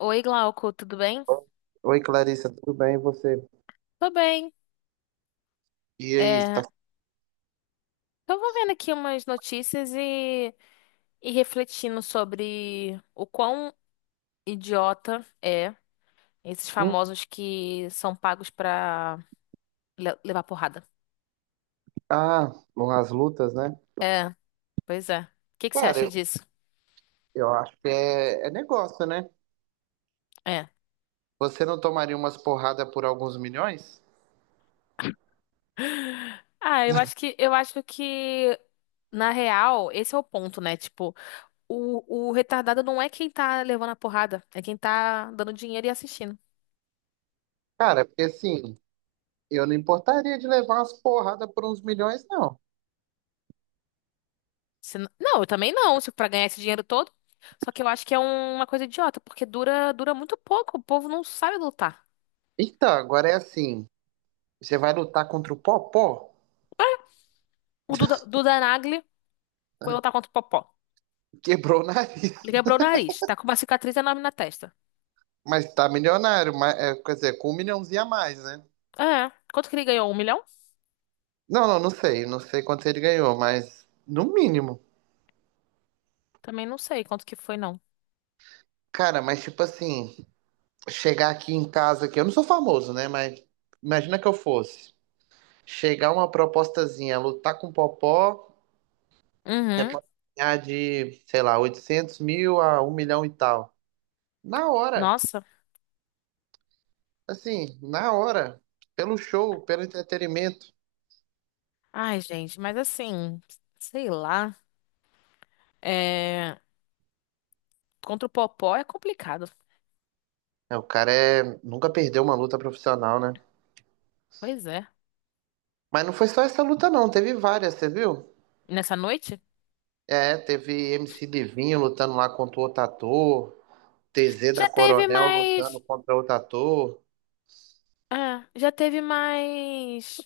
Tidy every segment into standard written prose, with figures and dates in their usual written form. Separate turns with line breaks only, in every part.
Oi, Glauco, tudo bem?
Oi, Clarissa, tudo bem? E você?
Tô bem.
E aí, tá.
É, Tô vendo aqui umas notícias e refletindo sobre o quão idiota é esses
Hum.
famosos que são pagos pra levar porrada.
Ah, Bom, as lutas, né?
É, pois é. O que que você
Cara,
acha
eu,
disso?
eu acho que é negócio, né?
É.
Você não tomaria umas porradas por alguns milhões?
Ah, eu acho que na real, esse é o ponto, né? Tipo, o retardado não é quem tá levando a porrada, é quem tá dando dinheiro e assistindo.
Cara, porque assim, eu não importaria de levar umas porradas por uns milhões, não.
Se n- Não, eu também não, se pra ganhar esse dinheiro todo. Só que eu acho que é uma coisa idiota, porque dura muito pouco, o povo não sabe lutar.
Então, agora é assim, você vai lutar contra o Popó?
O Duda Nagli foi lutar contra o Popó.
Quebrou o nariz,
Ele quebrou o nariz, tá com uma cicatriz enorme na testa.
mas tá milionário, mas, é, quer dizer, com um milhãozinho a mais, né?
É, quanto que ele ganhou? Um milhão?
Não, não, não sei, não sei quanto ele ganhou, mas no mínimo.
Também não sei quanto que foi, não.
Cara, mas tipo assim, chegar aqui em casa aqui, eu não sou famoso, né? Mas imagina que eu fosse. Chegar uma propostazinha, lutar com o Popó, você
Uhum,
pode ganhar de, sei lá, 800 mil a um milhão e tal. Na hora,
nossa.
assim, na hora, pelo show, pelo entretenimento.
Ai, gente, mas assim, sei lá. É, contra o Popó é complicado.
É, o cara é, nunca perdeu uma luta profissional, né?
Pois é.
Mas não foi só essa luta, não, teve várias, você viu?
Nessa noite?
É, teve MC Livinho lutando lá contra o outro ator, TZ da
Já teve
Coronel lutando
mais.
contra outro ator.
Ah, já teve mais.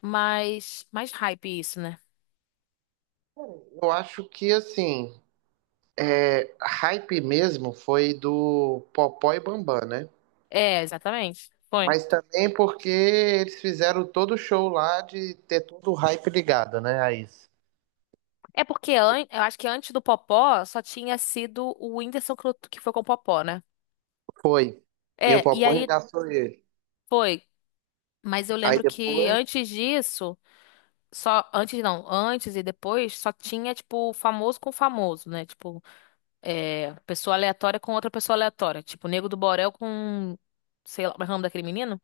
Mais, mais hype isso, né?
Eu acho que, assim, hype mesmo foi do Popó e Bambam, né?
É, exatamente. Foi.
Mas também porque eles fizeram todo o show lá de ter todo o hype ligado, né, a isso.
É porque eu acho que antes do Popó só tinha sido o Whindersson que que foi com o Popó, né?
Foi. E o
É, e
Popó
aí
regaçou ele.
foi. Mas eu
Aí
lembro que
depois,
antes disso, só antes não, antes e depois só tinha tipo famoso com famoso, né? Tipo, é, pessoa aleatória com outra pessoa aleatória, tipo Nego do Borel com sei lá, como é o nome daquele menino?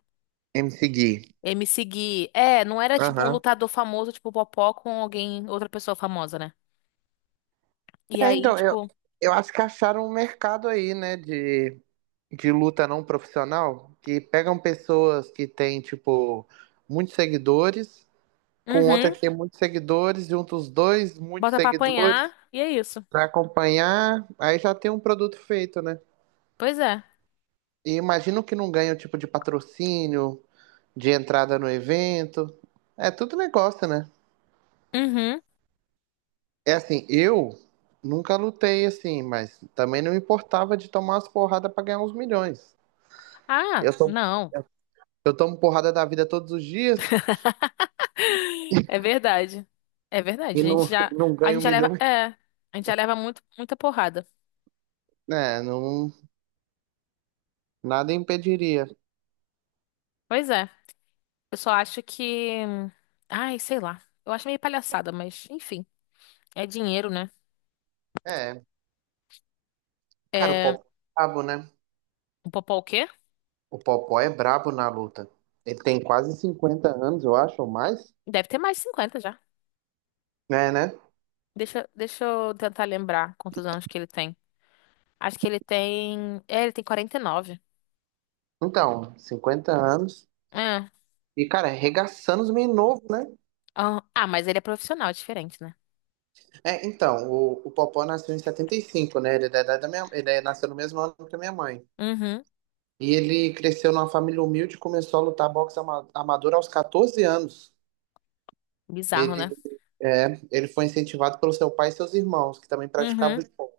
MC Gui.
MC Gui. É, não era tipo um
Aham.
lutador famoso, tipo Popó com alguém, outra pessoa famosa, né? E
É,
aí,
então, eu,
tipo,
eu acho que acharam um mercado aí, né, de luta não profissional, que pegam pessoas que têm, tipo, muitos seguidores com outra
uhum,
que tem muitos seguidores, junta os dois, muitos
bota pra
seguidores,
apanhar e é isso.
pra acompanhar, aí já tem um produto feito, né?
Pois é.
E imagino que não ganha o tipo de patrocínio, de entrada no evento. É tudo negócio, né?
Uhum.
É assim, eu nunca lutei assim, mas também não importava de tomar as porradas pra ganhar uns milhões. Eu,
Ah,
to-
não.
eu tomo porrada da vida todos os dias
É verdade. É
e
verdade.
não, não
A
ganho
gente já leva,
milhões.
é, a gente já leva muito, muita porrada.
É, não, nada impediria.
Pois é. Eu só acho que, ai, sei lá. Eu acho meio palhaçada, mas enfim, é dinheiro, né?
É, cara, o
É,
pau pro rabo, né?
o Popó o quê?
O Popó é brabo na luta. Ele tem quase 50 anos, eu acho, ou mais.
Deve ter mais de 50 já.
É, né?
Deixa eu tentar lembrar quantos anos que ele tem. Acho que ele tem, é, ele tem 49.
Então, 50 anos.
É.
E, cara, é arregaçando os meninos novos, né?
Ah, mas ele é profissional, é diferente, né?
É, então, o Popó nasceu em 75, né? Ele é da idade da minha, nasceu no mesmo ano que a minha mãe.
Uhum.
E ele cresceu numa família humilde e começou a lutar boxe amador aos 14 anos.
Bizarro, né?
Ele, ele foi incentivado pelo seu pai e seus irmãos, que também praticavam
Uhum.
esporte.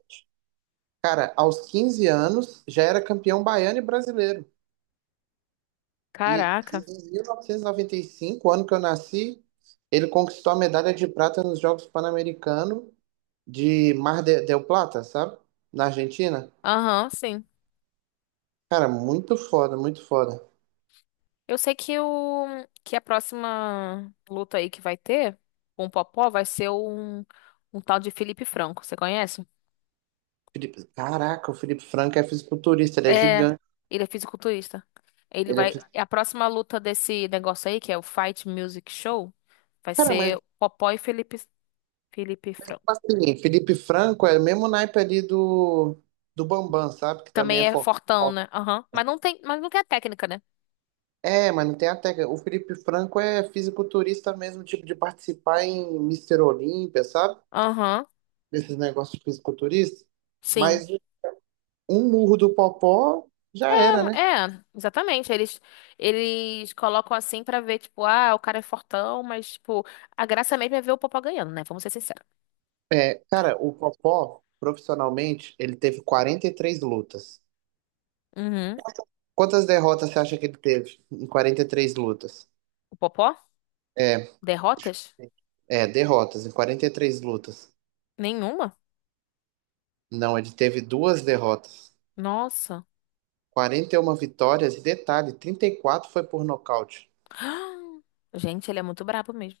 Cara, aos 15 anos, já era campeão baiano e brasileiro. E
Caraca.
em 1995, ano que eu nasci, ele conquistou a medalha de prata nos Jogos Pan-Americanos de del Plata, sabe? Na Argentina.
Aham, sim.
Cara, muito foda, muito foda.
Eu sei que o que a próxima luta aí que vai ter com o Popó vai ser um, um tal de Felipe Franco. Você conhece?
Felipe, caraca, o Felipe Franco é fisiculturista, ele é
É.
gigante.
Ele é fisiculturista. Ele
Ele é...
vai.
fis-
A próxima luta desse negócio aí, que é o Fight Music Show, vai
Cara, mas
ser Popó e Felipe, Felipe
tipo
Franco.
assim, Felipe Franco é o mesmo naipe ali do Bambam, sabe? Que também é
Também é
forte.
fortão, né? Aham. Mas não tem a técnica, né?
É, mas não tem a técnica. O Felipe Franco é fisiculturista mesmo, tipo de participar em Mister Olímpia, sabe?
Aham.
Desses negócios fisiculturistas,
Sim.
mas um murro do Popó já era, né?
É, exatamente. Eles colocam assim pra ver, tipo, ah, o cara é fortão, mas, tipo, a graça mesmo é ver o Popó ganhando, né? Vamos ser sinceros.
Cara, o Popó, profissionalmente, ele teve 43 lutas.
Uhum.
Quantas derrotas você acha que ele teve em 43 lutas?
O Popó?
É,
Derrotas?
é, derrotas, em 43 lutas.
Nenhuma?
Não, ele teve duas derrotas.
Nossa.
41 vitórias, e detalhe, 34 foi por nocaute.
Gente, ele é muito brabo mesmo.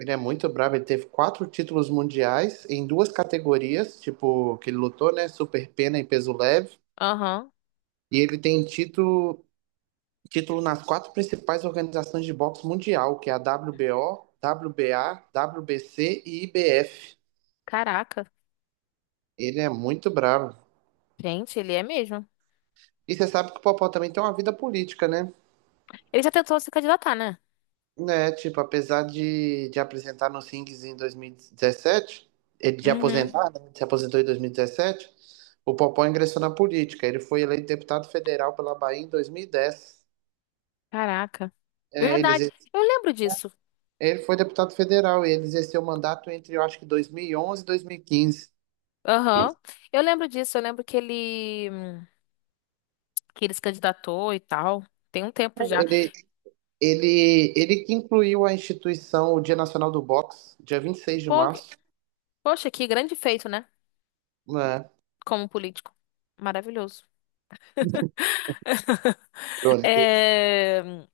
Ele é muito bravo, ele teve quatro títulos mundiais em duas categorias, tipo, que ele lutou, né? Super pena e peso leve.
Aham.
E ele tem título nas quatro principais organizações de boxe mundial, que é a WBO, WBA, WBC e IBF.
Caraca.
Ele é muito bravo.
Gente, ele é mesmo.
E você sabe que o Popó também tem uma vida política, né?
Ele já tentou se candidatar, né?
Né, tipo, apesar de apresentar nos rings em 2017, ele de
Uhum.
aposentar, né? Se aposentou em 2017, o Popó ingressou na política. Ele foi eleito deputado federal pela Bahia em 2010.
Caraca.
É, ele
Verdade. Eu lembro disso.
Ele foi deputado federal, ele exerceu mandato entre, eu acho que 2011 e onze e 2015.
Aham. Eu lembro disso. Eu lembro que ele se candidatou e tal. Tem um tempo já.
Ele, ele que incluiu a instituição, o Dia Nacional do Boxe, dia vinte e seis de
Pô,
março,
poxa, que grande feito, né?
né?
Como político. Maravilhoso.
Pronto.
É,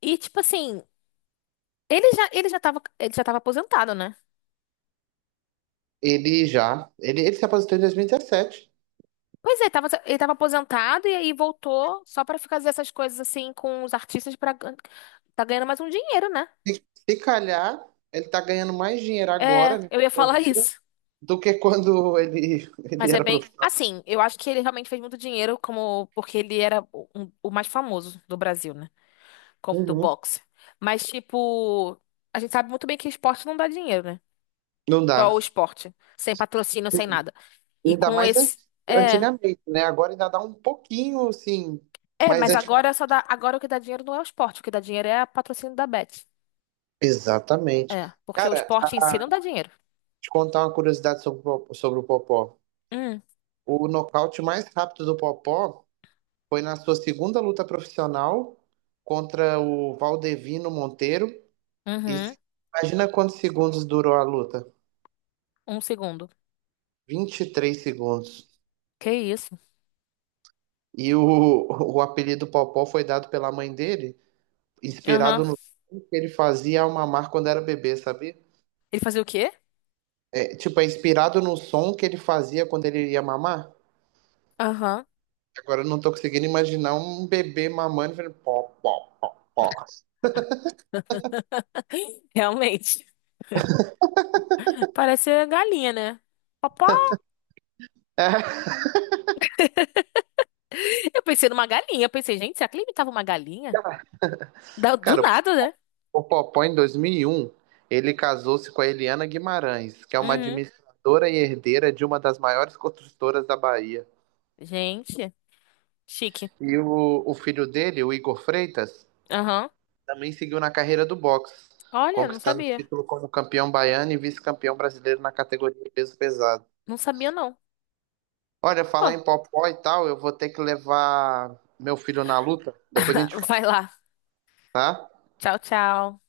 e tipo assim, ele já tava aposentado, né?
Ele se aposentou em 2017.
Pois é, ele tava aposentado e aí voltou só pra ficar fazendo essas coisas assim com os artistas para tá ganhando mais um dinheiro, né?
Se, se calhar, ele tá ganhando mais dinheiro agora,
É,
né,
eu
com
ia falar
bobeira,
isso.
do que quando ele, ele
Mas é
era
bem,
profissional.
assim, eu acho que ele realmente fez muito dinheiro como porque ele era o, o mais famoso do Brasil, né? Como- Do
Uhum.
boxe. Mas tipo, a gente sabe muito bem que esporte não dá dinheiro, né?
Não
Só
dá.
o esporte. Sem patrocínio, sem
Sim.
nada. E
Ainda
com
mais an-
esse. É.
antigamente, né? Agora ainda dá um pouquinho, assim,
É,
mas
mas
antigamente.
agora só dá. Agora o que dá dinheiro não é o esporte. O que dá dinheiro é o patrocínio da Bet.
Exatamente.
É. Porque o
Cara,
esporte em si não dá dinheiro.
te contar uma curiosidade sobre o Popó.
Hum.
O nocaute mais rápido do Popó foi na sua segunda luta profissional contra o Valdevino Monteiro. E
Uhum.
se- Imagina quantos segundos durou a luta?
Um segundo.
23 segundos.
Que isso?
E o apelido Popó foi dado pela mãe dele, inspirado
Aham.
no som que ele fazia ao mamar quando era bebê, sabia?
Ele fazia o quê?
É, tipo, é inspirado no som que ele fazia quando ele ia mamar.
Aham.
Agora eu não tô conseguindo imaginar um bebê mamando e falando pó, pó, pó, pó.
Realmente. Parece galinha, né? Papá. Eu pensei numa galinha. Eu pensei, gente, será que ele imitava uma galinha? Da- Do
Cara,
nada, né?
o Popó em 2001, ele casou-se com a Eliana Guimarães, que é uma
Uhum.
administradora e herdeira de uma das maiores construtoras da Bahia.
Gente, chique.
E o filho dele, o Igor Freitas,
Aham.
também seguiu na carreira do boxe,
Olha, não
conquistando o
sabia.
título como campeão baiano e vice-campeão brasileiro na categoria peso pesado.
Não sabia, não.
Olha,
Pô.
falar em Popó e tal, eu vou ter que levar meu filho na luta, depois a gente fala,
Vai lá.
tá?
Tchau, tchau.